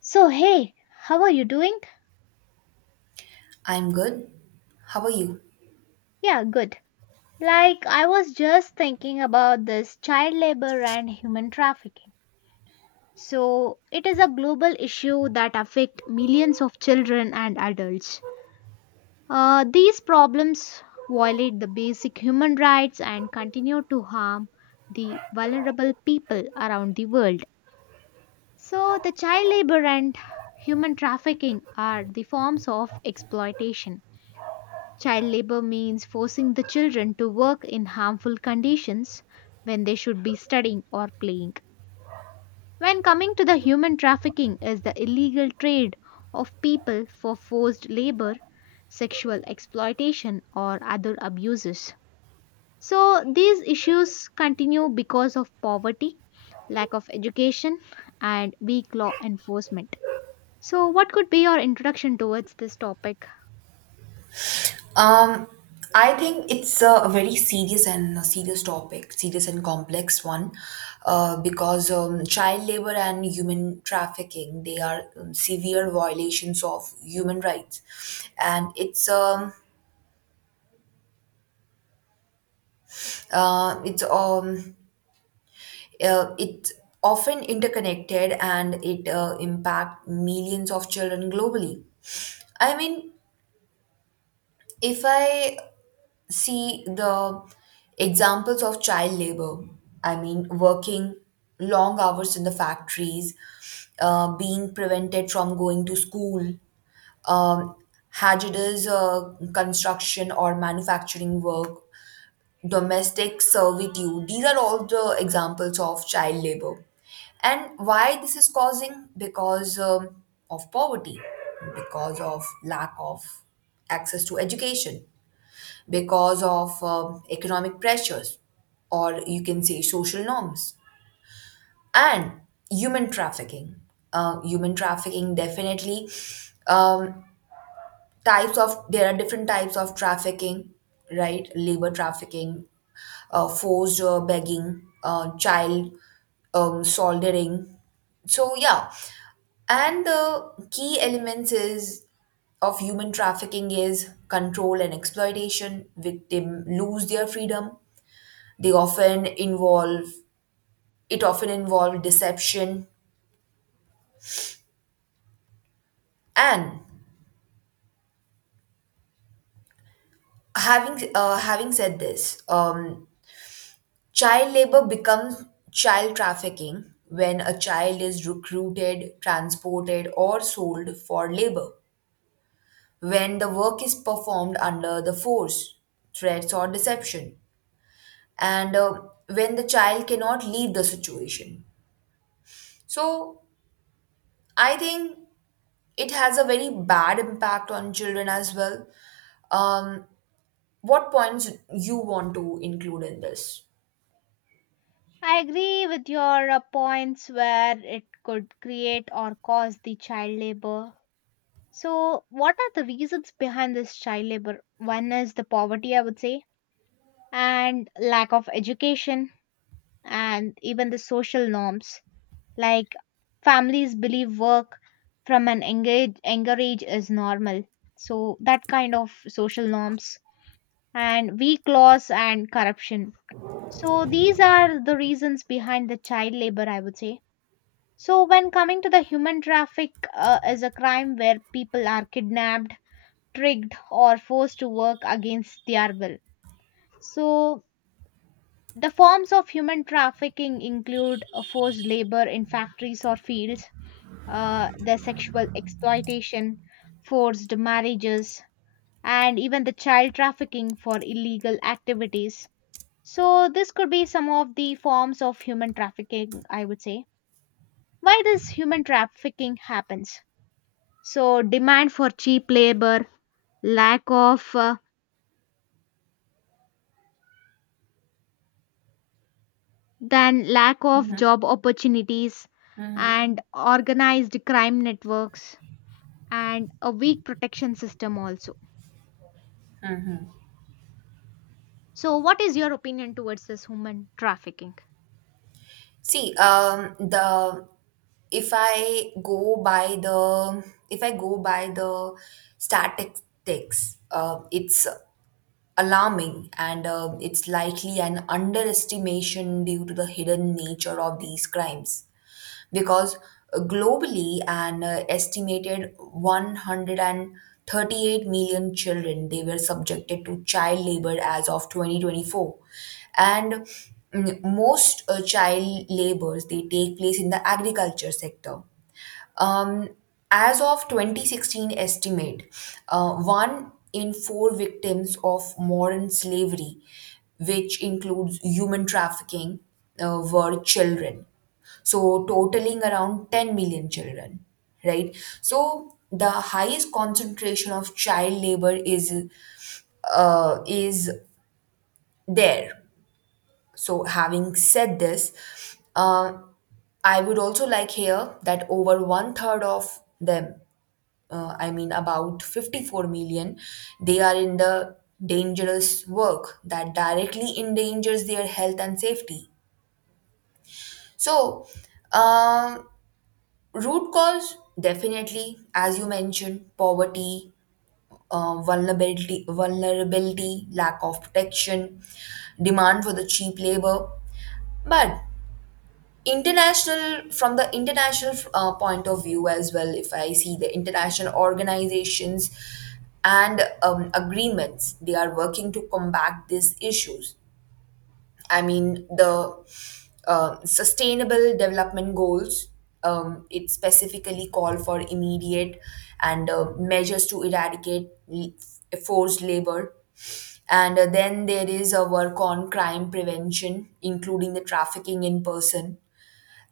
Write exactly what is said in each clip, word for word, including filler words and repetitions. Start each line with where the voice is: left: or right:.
left: So, hey, how are you doing?
right: I'm good. How are you?
left: Yeah, good. Like, I was just thinking about this child labor and human trafficking. So, it is a global issue that affect millions of children and adults. Uh, these problems violate the basic human rights and continue to harm the vulnerable people around the world. So, the child labor and human trafficking are the forms of exploitation. Child labor means forcing the children to work in harmful conditions when they should be studying or playing. When coming to the human trafficking is the illegal trade of people for forced labor, sexual exploitation or other abuses. So these issues continue because of poverty, lack of education and weak law enforcement. So what could be your introduction towards this topic?
right: Um, I think it's a, a very serious and a serious topic, serious and complex one, uh, because um, child labor and human trafficking, they are um, severe violations of human rights, and it's um, uh, it's um, uh, it's often interconnected, and it uh, impact millions of children globally. I mean, if I see the examples of child labor. I mean, working long hours in the factories, uh, being prevented from going to school, um, hazardous uh, construction or manufacturing work, domestic servitude. These are all the examples of child labor. And why this is causing? Because um, of poverty, because of lack of access to education, because of um, economic pressures, or you can say social norms. And human trafficking, uh, human trafficking, definitely, um, types of, there are different types of trafficking, right? Labor trafficking, uh, forced uh, begging, uh, child, um, soldering, so yeah. And the key elements is of human trafficking is control and exploitation. Victim lose their freedom. They often involve, it often involve deception. And having uh, having said this, um, child labor becomes child trafficking when a child is recruited, transported, or sold for labor. When the work is performed under the force, threats, or deception, and uh, when the child cannot leave the situation. So I think it has a very bad impact on children as well. Um, what points you want to include in this?
left: I agree with your uh, points where it could create or cause the child labor. So, what are the reasons behind this child labor? One is the poverty, I would say, and lack of education, and even the social norms. Like families believe work from an engage, younger age is normal. So, that kind of social norms, and weak laws and corruption. So, these are the reasons behind the child labor, I would say. So, when coming to the human traffic, uh, is a crime where people are kidnapped, tricked, or forced to work against their will. So, the forms of human trafficking include uh, forced labor in factories or fields, uh, the sexual exploitation, forced marriages, and even the child trafficking for illegal activities. So, this could be some of the forms of human trafficking, I would say. Why this human trafficking happens? So demand for cheap labor, lack of uh, then lack of
right: Mhm,
left: job opportunities
right: mhm.
left: and organized crime networks and a weak protection system also. So what is your opinion towards this human trafficking?
right: See, um, the, if I go by the, if I go by the statistics, uh, it's alarming, and uh, it's likely an underestimation due to the hidden nature of these crimes. Because uh, globally, an uh, estimated one hundred thirty-eight million children, they were subjected to child labor as of twenty twenty-four, and mm, most uh, child labors, they take place in the agriculture sector. um, as of twenty sixteen estimate, uh, one in four victims of modern slavery, which includes human trafficking, uh, were children. So, totaling around ten million children, right? So, the highest concentration of child labor is uh, is there. So, having said this, uh, I would also like here that over one third of them, uh, I mean, about fifty-four million, they are in the dangerous work that directly endangers their health and safety. So, um, root cause, definitely, as you mentioned, poverty, uh, vulnerability, vulnerability, lack of protection, demand for the cheap labor. But international, from the international uh, point of view as well, if I see the international organizations and um, agreements, they are working to combat these issues. I mean, the uh, sustainable development goals, um, it specifically call for immediate and uh, measures to eradicate l- forced labor. And uh, then there is a work on crime prevention, including the trafficking in person.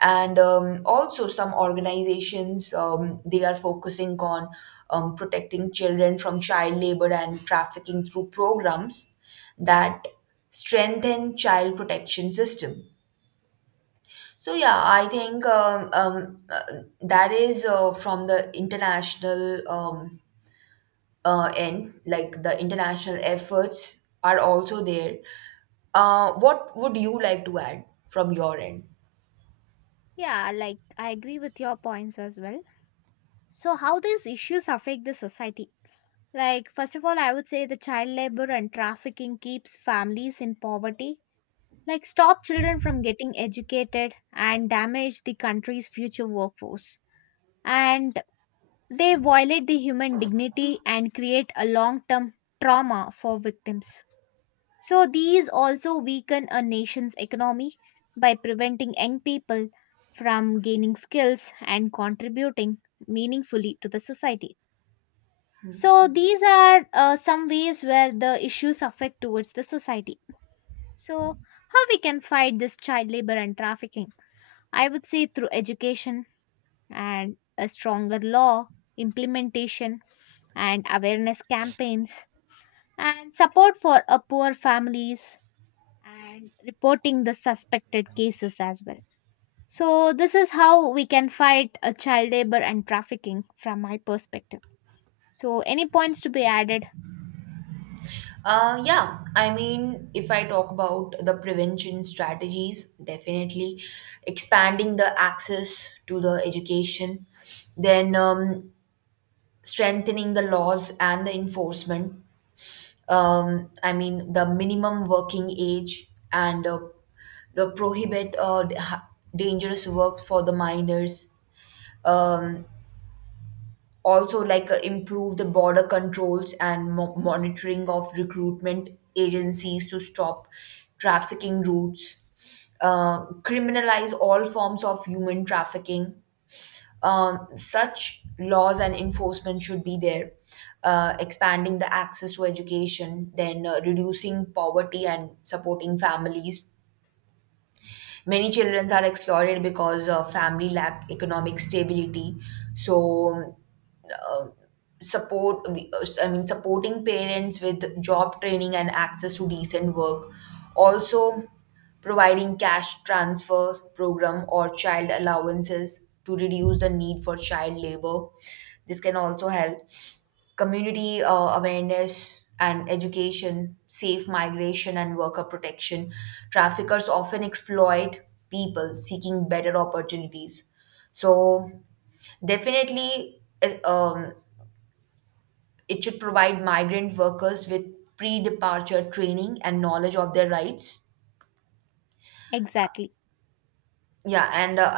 right: And um, also some organizations, um, they are focusing on um, protecting children from child labor and trafficking through programs that strengthen child protection system. So yeah, I think um, um, uh, that is uh, from the international um, uh, end, like the international efforts are also there. Uh, what would you like to add from your end?
left: Yeah, like I agree with your points as well. So, how these issues affect the society? Like, first of all, I would say the child labor and trafficking keeps families in poverty like stop children from getting educated and damage the country's future workforce. And they violate the human dignity and create a long term trauma for victims. So, these also weaken a nation's economy by preventing young people from gaining skills and contributing meaningfully to the society. So, these are uh, some ways where the issues affect towards the society. So, how we can fight this child labor and trafficking? I would say through education and a stronger law, implementation and awareness campaigns, and support for a poor families and reporting the suspected cases as well. So, this is how we can fight a child labor and trafficking from my perspective. So, any points to be added?
right: Uh, yeah, I mean, if I talk about the prevention strategies, definitely expanding the access to the education, then um, strengthening the laws and the enforcement. Um, I mean, the minimum working age, and uh, the prohibit, uh, d- ha- dangerous work for the minors. Um, Also, like, uh, improve the border controls and mo- monitoring of recruitment agencies to stop trafficking routes. Uh, criminalize all forms of human trafficking. Um, such laws and enforcement should be there. Uh, expanding the access to education, then uh, reducing poverty and supporting families. Many children are exploited because uh, family lack economic stability. so um, uh, support, uh, I mean, supporting parents with job training and access to decent work. Also providing cash transfer program or child allowances to reduce the need for child labor, this can also help. Community uh, awareness and education, safe migration and worker protection. Traffickers often exploit people seeking better opportunities. So, definitely, eh, um, it should provide migrant workers with pre departure training and knowledge of their rights.
left: Exactly.
right: Yeah, and uh,